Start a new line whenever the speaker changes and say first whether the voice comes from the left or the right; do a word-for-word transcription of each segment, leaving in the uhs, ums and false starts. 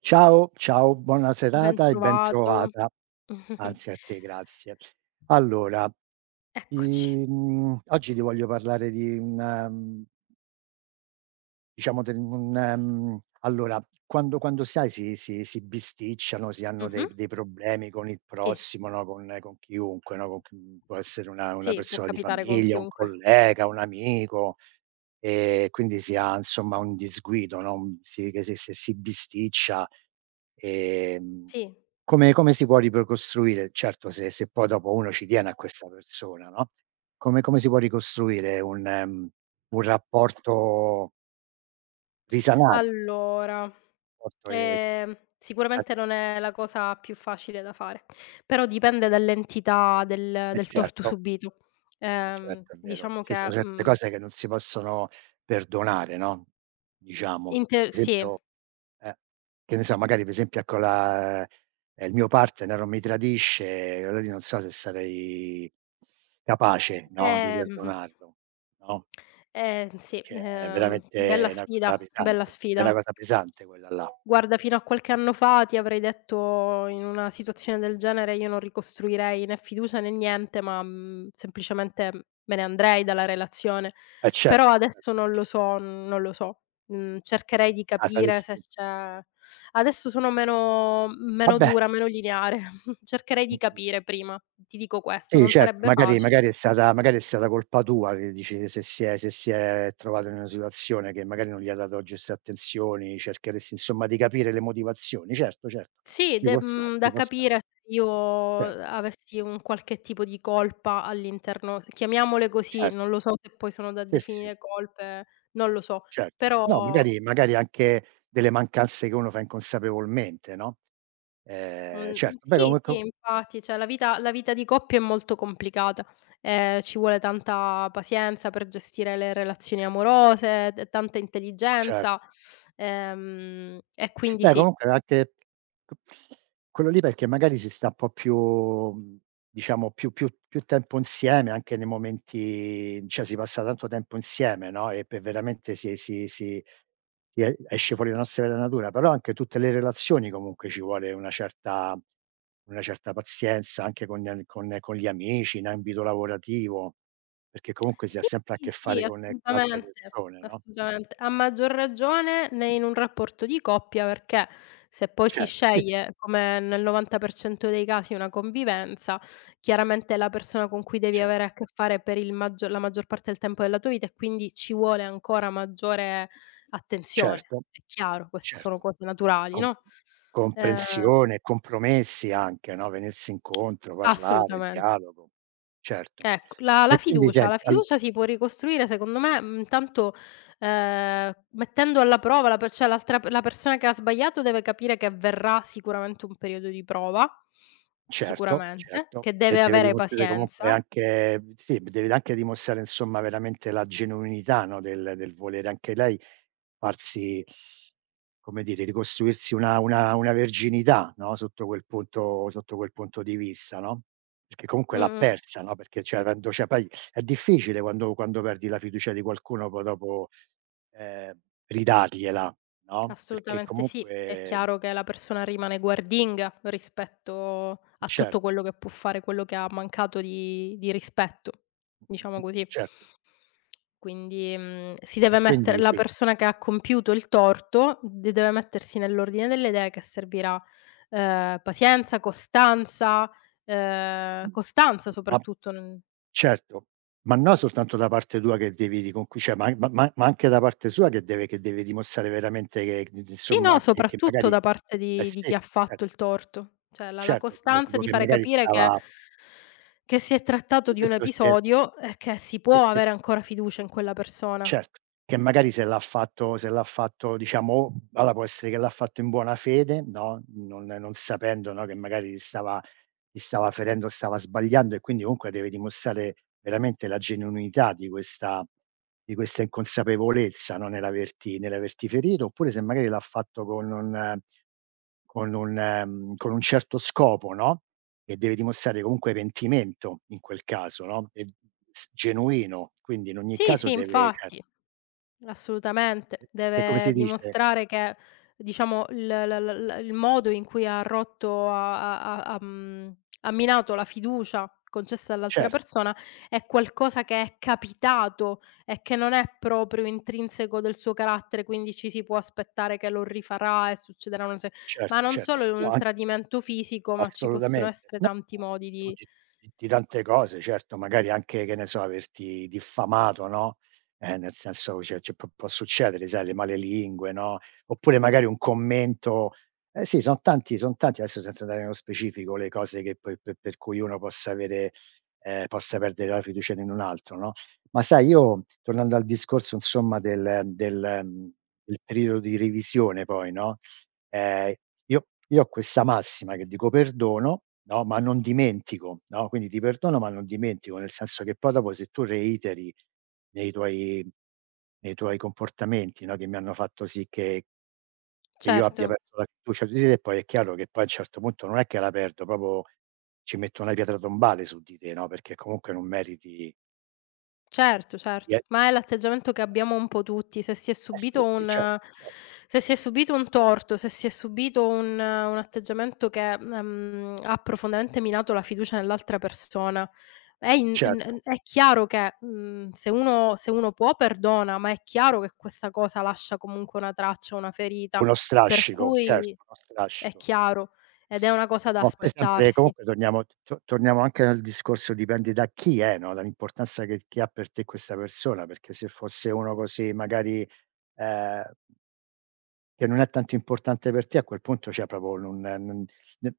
right: Ciao, ciao, buona
left: Ben
right: serata e
left: trovato.
right: bentrovata. Anzi a te, grazie. Allora,
left: Eccoci.
right: i mhmm, oggi ti voglio parlare di un mhmm, diciamo del un mhmm, allora, quando quando sai si si si bisticciano, si hanno dei
left: Mh-mh.
right: dei problemi con il
left: Sì,
right: prossimo, no, con con chiunque, no, con chi può essere una una
left: sì, può
right: persona di
left: capitare con
right: famiglia, un
left: chiunque.
right: collega, un amico. Ehm, quindi si ha insomma un disguido, no, un si che se se si bisticcia, ehm,
left: Sì.
right: come come si può riprocostruire? Certo, se se poi dopo uno ci tiene a questa persona, no, come come si può ricostruire un mhmm, un rapporto risanante,
left: Allora,
right: un rapporto che eh
left: ehm, sicuramente non è la cosa più facile da fare, però dipende dall'entità del del torto
right: certo.
left: subito.
right: Eh
left: Ehm,
right: certo, è vero.
left: diciamo
right: Ci sono
left: che,
right: certe
left: mhmm,
right: cose che non si possono perdonare, no, diciamo.
left: inter sì,
right: Esempio, eh, che ne so, magari per esempio ecco la ehm, il mio partner o mi tradisce, allora lì non so se sarei capace, no, di
left: ehm, mh-mh,
right: perdonarlo, no,
left: ehm, sì,
right: che è
left: ehm, bella
right: veramente una
left: sfida,
right: cosa
left: bella
right: pesante. È una
left: sfida.
right: cosa pesante quella là.
left: Guarda, fino a qualche anno fa ti avrei detto: "In una situazione del genere io non ricostruirei né fiducia né niente, ma, mhmm, semplicemente me ne andrei dalla relazione."
right: Eh
left: Però
right: certo,
left: adesso
right: certo
left: non
right: anche.
left: lo so non lo so. Mhmm, cercherei di
right: Ah,
left: capire se
right: saresti.
left: c'è, adesso sono meno meno
right: Vabbè.
left: dura, meno lineare. Cercherei di
right: Mh-mh.
left: capire prima, ti dico questo,
right: Sì,
left: non
right: certo,
left: sarebbe
right: magari
left: facile.
right: magari è stata magari è stata colpa tua, che dici se si è se si è trovato in una situazione che magari non gli ha dato giuste attenzioni, cercheresti insomma di capire le motivazioni. Certo, certo,
left: Sì,
right: ci
left: de
right: può
left: mhmm,
right: stare, ci
left: da
right: può stare.
left: capire se io
right: Certo,
left: avessi un qualche tipo di colpa all'interno, chiamiamole così, non
right: certo.
left: lo so se poi sono da
right: Sì, sì,
left: definire colpe, non lo so.
right: certo, ce
left: Però,
right: no, magari magari anche delle mancanze che uno fa inconsapevolmente, no, ehm,
left: mhmm,
right: certo, beh,
left: sì,
right: comunque
left: sì,
right: co co
left: infatti, cioè la vita la vita di coppia è molto complicata, ehm, ci vuole tanta pazienza per gestire le relazioni amorose, t tanta
right: mh, cer
left: intelligenza, ehm, e quindi
right: beh,
left: sì.
right: comunque anche q quello lì, perché magari si sta un po' più mhmm, diciamo più più più tempo insieme, anche nei momenti, cioè si passa tanto tempo insieme, no, e per veramente si si si si e esce fuori la nostra vera natura, però anche tutte le relazioni comunque ci vuole una certa una certa pazienza, anche con gli con con gli amici, in ambito lavorativo, perché comunque si ha
left: Sì,
right: sempre a che
left: sì, sì,
right: fare con con altre
left: assolutamente,
right: persone, no.
left: assolutamente. A maggior ragione ne in un rapporto di coppia, perché se poi si
right: Certo, sì, sì,
left: sceglie, come nel novanta per cento dei casi, una convivenza, chiaramente è la persona con cui devi
right: cer
left: avere a che fare per il maggio la maggior parte del tempo della tua vita e quindi ci vuole ancora maggiore attenzione.
right: certo,
left: È chiaro, queste sono
right: certo.
left: cose naturali,
right: Com
left: no, ehm
right: comprensione, compromessi anche, no, venirsi incontro, parlare,
left: assolutamente.
right: dialogo. Certo.
left: Ecco, la la
right: E quindi
left: fiducia
right: senti
left: la
right: al
left: fiducia si può ricostruire secondo me, mhmm, tanto, ehm, mettendo alla prova la per cioè l'altra, la persona che ha sbagliato deve capire che avverrà sicuramente un periodo di prova,
right: Certo,
left: sicuramente,
right: certo.
left: che
right: E
left: deve
right: deve
left: avere
right: dimostrare comunque
left: pazienza.
right: anche, sì, deve anche dimostrare insomma veramente la genuinità, no, del del volere anche lei farsi, come dire, ricostruirsi una una una verginità, no, sotto quel punto sotto quel punto di vista, no, perché comunque l'ha
left: Mh-mh,
right: persa, no, perché cioè avendo, cioè poi è difficile quando quando perdi la fiducia di qualcuno poi dopo, ehm, ridargliela, no, perché
left: assolutamente sì. È
right: comunque
left: chiaro che la persona rimane guardinga rispetto a tutto
right: certo,
left: quello che può fare, quello che ha mancato di di rispetto, diciamo
right: mh-mh,
left: così.
right: certo.
left: Quindi, mhmm, si
right: E
left: deve mettere
right: quindi
left: la
right: sì.
left: persona che ha compiuto il torto, de deve mettersi nell'ordine delle idee che servirà, ehm, pazienza, costanza, ehm, costanza
right: Ma
left: soprattutto, non
right: certo, ma no soltanto da parte tua che devi riconqui cioè, ma ma ma ma anche da parte sua, che deve che deve dimostrare veramente, che d d
left: sì, no,
right: insomma, che che
left: soprattutto
right: magari.
left: da parte
right: Eh
left: di di
right: sì,
left: chi ha
right: cer
left: fatto il torto. Cioè la la
right: certo, tipo
left: costanza
right: tipo
left: di
right: che
left: fare
right: magari
left: capire che
right: stava,
left: che si è trattato
right: per
left: di un
right: esempio se,
left: episodio e che si
right: che
left: può
right: che
left: avere ancora fiducia in quella persona.
right: certo, che magari se l'ha fatto se l'ha fatto diciamo allora può essere che l'ha fatto in buona fede, no, non non sapendo, no, che magari stava, si stava ferendo, stava sbagliando, e quindi comunque deve dimostrare veramente la genuinità di questa, di questa inconsapevolezza, no, nell'averti nell'averti ferito, oppure se magari l'ha fatto con un eh, con un ehm, con un certo scopo, no, e deve dimostrare comunque pentimento in quel caso, no, e s genuino, quindi in ogni
left: Sì,
right: caso
left: sì,
right: deve, cioè,
left: infatti. Assolutamente.
right: che che come
left: Deve
right: si dice,
left: dimostrare che, diciamo, il la la la il modo in cui ha rotto, ha ha ha ha mhmm, ha minato la fiducia concessa all'altra
right: certo,
left: persona, è qualcosa che è capitato e che non è proprio intrinseco del suo carattere, quindi ci si può aspettare che lo rifarà e succederà una se ma
right: certo,
left: non
right: certo.
left: solo
right: No,
left: un
right: an
left: tradimento fisico, ma ci possono
right: assolutamente.
left: essere
right: No,
left: tanti modi
right: no,
left: di
right: di di di tante cose, certo, magari anche, che ne so, averti diffamato, no, ehm, nel senso, cioè, cioè può può succedere, sai, le malelingue, no, oppure magari un commento. Eh sì, son tanti son tanti, adesso senza andare nello specifico, le cose che poi pe per cui uno possa avere ehm, possa perdere la fiducia in un altro, no, ma sai io, tornando al discorso insomma del del mhmm, del periodo di revisione poi, no, Ehm, io io ho questa massima che dico: "Perdono, no, ma non dimentico", no, quindi ti perdono ma non dimentico, nel senso che poi dopo se tu reiteri nei tuoi, nei tuoi comportamenti, no, che mi hanno fatto sì che che io abbia
left: certo.
right: perso la fiducia di te, e poi è chiaro che poi a un certo punto non è che la perdo, proprio ci metto una pietra tombale su di te, no, perché comunque non meriti
left: Certo,
right: di
left: certo,
right: e
left: ma è l'atteggiamento che abbiamo un po' tutti. Se si è
right: eh sì,
left: subito
right: sì, certo,
left: un
right: certo,
left: Se si è subito un torto, se si è subito un un atteggiamento che, ehm, ha profondamente minato la fiducia nell'altra persona, è in n n
right: certo,
left: è chiaro che, mhmm, se uno se uno può perdona, ma è chiaro che questa cosa lascia comunque una traccia, una ferita,
right: uno
left: per
right: strascico,
left: cui
right: certo, uno
left: è
right: strascico.
left: chiaro ed è
right: Sì.
left: una cosa da
right: No, poi sempre
left: aspettarsi.
right: comunque torniamo, t to torniamo anche al discorso, dipende da chi è, no, dall'importanza che che ha per te questa persona, perché se fosse uno così magari, ehm, che non è tanto importante per te, a quel punto, cioè proprio, non non ne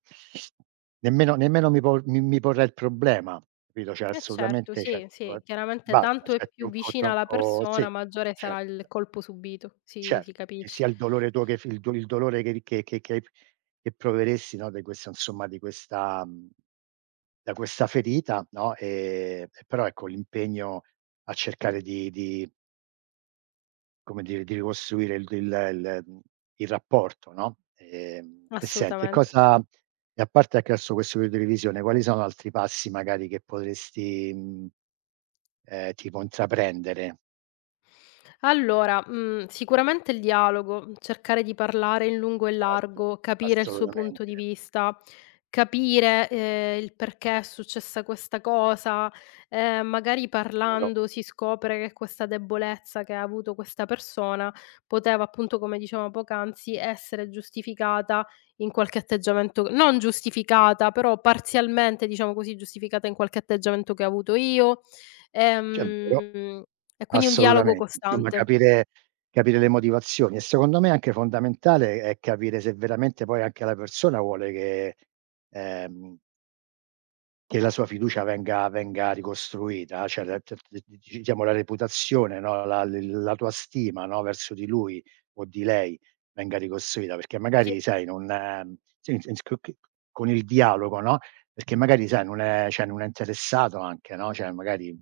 right: nemmeno nemmeno mi po mi mi porrei il problema, capito, cioè
left: Eh certo,
right: assolutamente, cioè
left: sì,
right: tipo,
left: sì,
right: ehm,
left: chiaramente
right: basta,
left: tanto è
right: cioè
left: più
right: tronco,
left: vicina la
right: tronco,
left: persona,
right: sì,
left: maggiore sarà
right: certo.
left: il colpo subito, si si
right: Certo, che
left: capisce.
right: sia il dolore tuo che f il do il dolore che che che che hai che proveresti, no, di questa insomma, di questa mhmm, da questa ferita, no, ehm, però ecco l'impegno a cercare di di come dire, di ricostruire il il il mhmm, il rapporto, no, ehm, e senti e
left: Assolutamente.
right: cosa e a parte ecco adesso questo periodo di revisione, quali sono altri passi magari che potresti, mhmm, ehm, tipo intraprendere?
left: Allora, mhmm, sicuramente il dialogo, cercare di parlare in lungo e in
right: Certo,
left: largo, capire il suo punto
right: assolutamente,
left: di vista, capire, ehm, il perché è successa questa cosa, ehm, magari
right: è vero,
left: parlando si scopre che questa debolezza che ha avuto questa persona poteva appunto, come dicevamo poc'anzi, essere giustificata in qualche atteggiamento, non giustificata, però parzialmente, diciamo così, giustificata in qualche atteggiamento che ho avuto io.
right: è vero.
left: Ehm e quindi un dialogo
right: Assolutamente. Insomma
left: costante.
right: capire, capire le motivazioni, e secondo me anche fondamentale è capire se veramente poi anche la persona vuole che, ehm, che la sua fiducia venga, venga ricostruita, cioè la t t diciamo la reputazione, no, la l la tua stima, no, verso di lui o di lei venga ricostruita, perché
left: Sì,
right: magari sai non, ehm, sì, s c c con il dialogo, no, perché magari sai non è, cioè non è interessato anche, no, cioè magari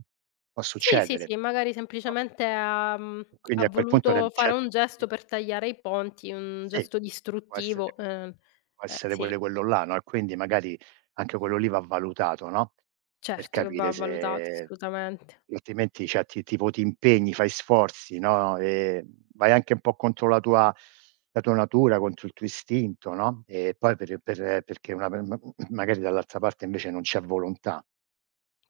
right: può
left: sì, sì,
right: succedere.
left: sì, magari semplicemente ha mhmm, ha
right: Quindi a quel punto
left: voluto
right: ne,
left: fare
right: cioè
left: un
right: tipo
left: gesto
right: i
left: per tagliare i ponti, un
right: sì,
left: gesto
right: può essere
left: distruttivo, ehm,
right: può
left: ehm,
right: essere
left: sì,
right: pure quello là, no, e quindi magari anche quello lì va valutato, no, per
left: certo che va
right: capire
left: valutato,
right: se,
left: assolutamente.
right: altrimenti cioè ti tipo ti impegni, fai sforzi, no, ehm, vai anche un po' contro la tua, la tua natura, contro il tuo istinto, no, e poi per per perché una per ma magari dall'altra parte invece non c'è volontà.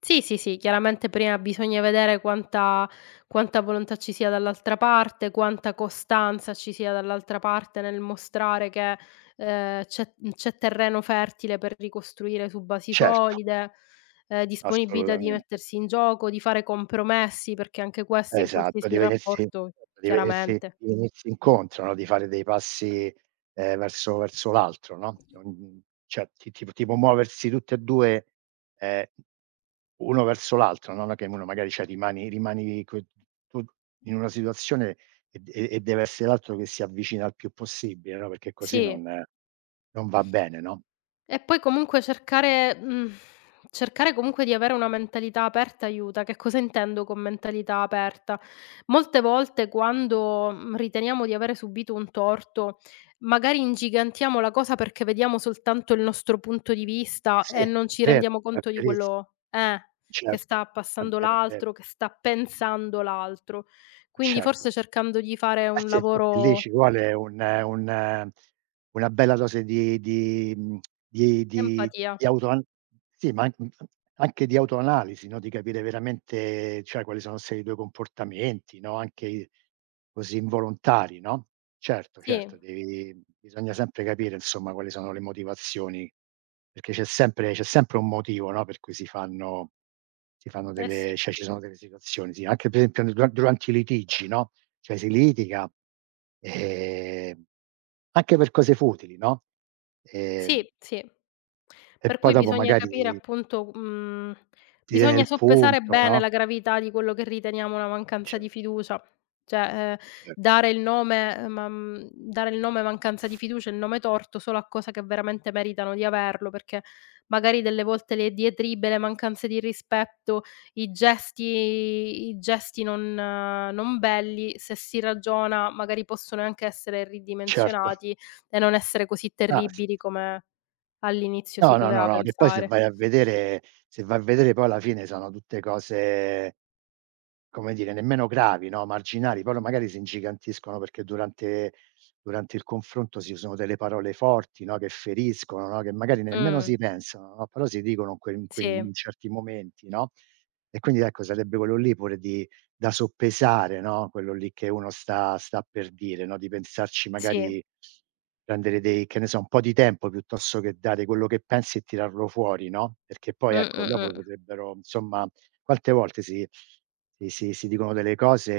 left: Sì, sì, sì, chiaramente prima bisogna vedere quanta quanta volontà ci sia dall'altra parte, quanta costanza ci sia dall'altra parte nel mostrare che, ehm, c'è mhmm, c'è terreno fertile per ricostruire su basi
right: Certo,
left: solide, ehm, disponibilità di
right: assolutamente.
left: mettersi in gioco, di fare compromessi, perché anche questo in
right: Esatto,
left: qualsiasi
right: di venirsi
left: rapporto
right: certo, di venirsi
left: chiaramente.
right: di venirsi incontro, no, di fare dei passi, ehm, verso verso l'altro, no, mhmm, cioè ti tipo, tipo muoversi tutte e due, ehm, uno verso l'altro, no, no, che uno magari, cioè, rimani, rimani co tu, in una situazione, e d e e deve essere l'altro che si avvicina il più possibile, no, perché così non
left: Sì.
right: non va bene, no?
left: E poi comunque cercare mhmm, cercare comunque di avere una mentalità aperta aiuta. Che cosa intendo con mentalità aperta? Molte volte quando, mhmm, riteniamo di avere subito un torto, magari ingigantiamo la cosa perché vediamo soltanto il nostro punto di vista
right: Sì,
left: e
right: è
left: non ci
right: vero,
left: rendiamo
right: è
left: conto di
right: verissimo.
left: quello eh, che
right: Certo,
left: sta
right: è
left: passando
right: vero, è vero,
left: l'altro, che sta pensando l'altro. Quindi forse
right: certo.
left: cercando di fare
right: Eh
left: un
right: sì, infatti lì
left: lavoro,
right: ci vuole un, un una bella dose di di mhmm, di di
left: empatia.
right: di autoan sì, ma anc anche di autoanalisi, no, di capire veramente, cioè, quali sono stati i tuoi comportamenti, no, anche i così involontari, no. Certo, certo,
left: Sì,
right: devi bisogna sempre capire, insomma, quali sono le motivazioni, perché c'è sempre c'è sempre un motivo, no, per cui si fanno si fanno
left: eh sì.
right: delle, cioè, ci sono delle situazioni, sì, anche per esempio dura durante i litigi, no? Cioè si litiga, ehm, anche per cose futili, no, ehm,
left: Sì, sì.
right: e
left: Per
right: poi
left: cui
right: dopo
left: bisogna capire
right: magari
left: appunto, mhmm,
right: ti viene
left: bisogna
right: il
left: soppesare
right: punto,
left: bene
right: no?
left: la gravità di quello che riteniamo una mancanza di
right: Cer
left: fiducia. Cioè, ehm,
right: certo.
left: dare il nome, ehm, ma mhmm, dare il nome mancanza di fiducia, il nome torto, solo a cose che veramente meritano di averlo, perché magari delle volte le diatribe, le mancanze di rispetto, i gesti i gesti non non belli, se si ragiona magari possono anche essere
right: Certo.
left: ridimensionati e non essere così
right: Ah sì.
left: terribili come all'inizio
right: No,
left: si
right: no, no,
left: poteva
right: no, che poi se
left: pensare.
right: vai a vedere se vai a vedere poi alla fine sono tutte cose. Come dire, nemmeno gravi, no, marginali, però magari si ingigantiscono perché durante durante il confronto si usano delle parole forti, no, che feriscono, no, che magari nemmeno
left: Mh,
right: si pensano, no, però si dicono in quei in quei
left: sì,
right: in certi momenti, no, e quindi ecco sarebbe quello lì pure di da soppesare, no, quello lì che uno sta sta per dire, no, di pensarci
left: sì.
right: magari, prendere dei, che ne so, un po' di tempo, piuttosto che dare quello che pensi e tirarlo fuori, no, perché
left: Mh,
right: poi ecco
left: mh,
right: dopo
left: mh.
right: potrebbero, insomma, quante volte si si si si dicono delle cose,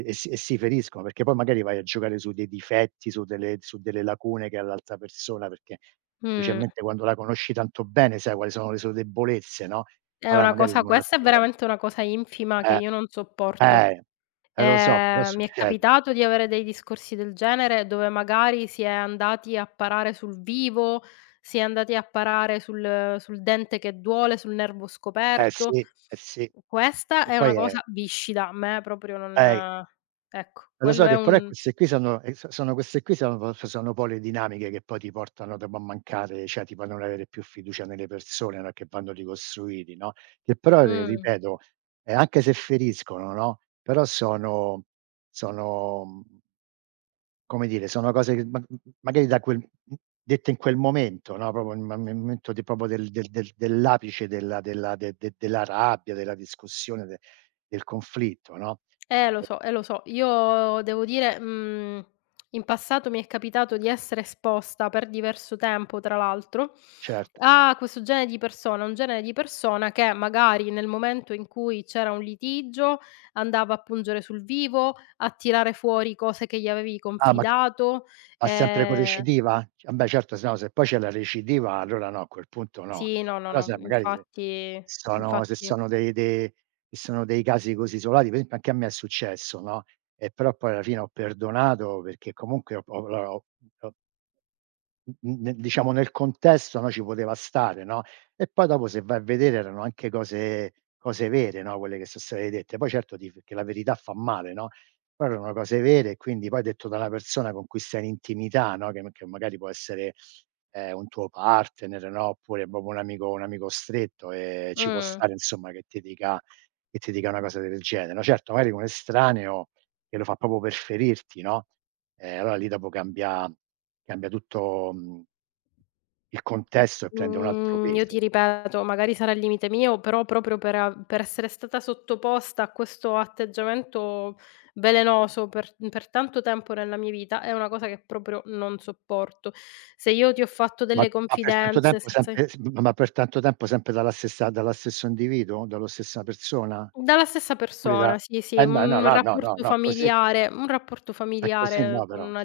right: ehm, e si, e si feriscono, perché poi magari vai a giocare su dei difetti, su delle su delle lacune che ha l'altra persona, perché
left: Mh.
right: specialmente quando la conosci tanto bene sai quali sono le sue debolezze, no,
left: È
right: allora
left: una
right: magari
left: cosa,
right: in un
left: questa è
right: attimo,
left: veramente una cosa infima che
right: eh,
left: io non sopporto.
right: eh, eh lo so, però
left: Ehm, mi è
right: succede.
left: capitato di avere dei discorsi del genere dove magari si è andati a parare sul vivo, si è andati a parare sul sul dente che duole, sul nervo
right: Eh
left: scoperto.
right: sì, eh sì.
left: Questa
right: E
left: è una
right: poi è
left: cosa viscida, a me proprio
right: eh
left: non, ecco,
right: E lo
left: quello
right: so
left: è
right: che però è
left: un
right: queste qui sono, ehm, so sono queste qui sono sono poi le dinamiche che poi ti portano dopo a mancare, cioè tipo a non avere più fiducia nelle persone, no, che vanno ricostruiti, no, che però ri
left: mh.
right: ripeto, ehm, anche se feriscono, no, però sono, sono, mhmm come dire, sono cose che, ma m magari da quel, mhmm, dette in quel momento, no, proprio nel ma nel momento di proprio del del del dell'apice della della de de della rabbia, della discussione, de del conflitto, no,
left: Eh lo so, eh lo so. Io devo dire, mhmm, in passato mi è capitato di essere esposta per diverso tempo, tra l'altro,
right: certo.
left: a questo genere di persona, un genere di persona che magari nel momento in cui c'era un litigio andava a pungere sul vivo, a tirare fuori cose che gli avevi
right: Ah, ma c
left: confidato.
right: ma sempre con
left: Ehm
right: recidiva? Vabbè certo, se no, se poi c'è la recidiva allora no, a quel punto no.
left: sì, no, no,
right: Però
left: no,
right: se magari, se
left: infatti
right: sono se
left: infatti
right: sono dei de se sono dei casi così isolati, per esempio anche a me è successo, no, e però poi alla fine ho perdonato perché comunque ho ho la ho ho Mh, mh, ne diciamo nel contesto, no, ci poteva stare, no, e poi dopo se vai a vedere erano anche cose, cose vere, no, quelle che so state dette. Poi certo ti f che la verità fa male, no, però erano cose vere, e quindi poi detto da una persona con cui stai in intimità, no, che m che magari può essere, ehm, un tuo partner, no, oppure proprio un amico, un amico stretto, ehm, ci può
left: mh.
right: stare insomma che ti dica, che ti dica una cosa del genere, no. Certo magari un estraneo che lo fa proprio per ferirti, no? Eh, allora lì dopo cambia, cambia tutto, mhmm il contesto, e prende un altro
left: Mhmm, io ti
right: peso.
left: ripeto, magari sarà il limite mio, però proprio per a per essere stata sottoposta a questo atteggiamento velenoso per per tanto tempo nella mia vita, è una cosa che proprio non sopporto. Se io ti ho fatto
right: Ma
left: delle
right: ma per tanto
left: confidenze,
right: tempo
left: se se
right: sempre, s ma per tanto tempo sempre dalla stessa, dallo stesso individuo? Dallo stessa persona?
left: Dalla stessa
right: Oppure
left: persona,
right: da
left: sì, sì,
right: eh no, no,
left: un
right: là no, no,
left: rapporto
right: no, così.
left: familiare un rapporto
right: eh, così
left: familiare
right: no
left: con
right: però.
left: una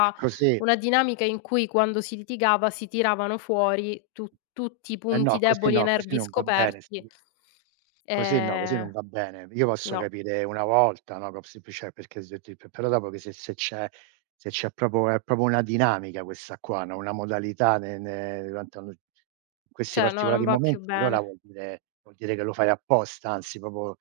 right: È così,
left: una dinamica in cui quando si litigava si tiravano fuori tu tutti i
right: eh
left: punti
right: no, così
left: deboli e
right: no, così
left: nervi
right: non va bene,
left: scoperti.
right: sì. Così no, così
left: Ehm,
right: non va bene. Io posso
left: no,
right: capire una volta, no, cop- cioè, perché se ti p però dopo che, se se c'è, se c'è proprio, è proprio una dinamica, questa qua, no, una modalità, ne ne durante un in questi
left: cioè no, non
right: particolari
left: va più
right: momenti, allora
left: bene.
right: vuol dire, vuol dire che lo fai apposta, anzi proprio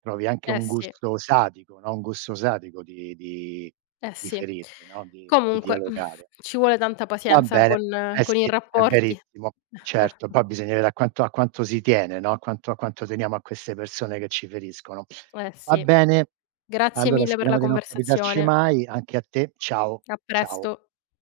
right: trovi anche
left: Eh
right: un
left: sì,
right: gusto sadico, no, un gusto sadico di, di
left: eh
right: di
left: sì.
right: ferirmi, no, di di
left: Comunque
right: dialogare.
left: ci vuole tanta
right: Va
left: pazienza con
right: bene, eh
left: con i
right: sì, è
left: rapporti.
right: verissimo. Certo, poi bisogna vedere a quanto, a quanto si tiene, no, a quanto, a quanto teniamo a queste persone che ci feriscono.
left: Eh
right: Va
left: sì.
right: bene,
left: Grazie
right: allora
left: mille per la
right: speriamo di non capitarci
left: conversazione.
right: mai. Anche a te. Ciao,
left: A presto.
right: ciao.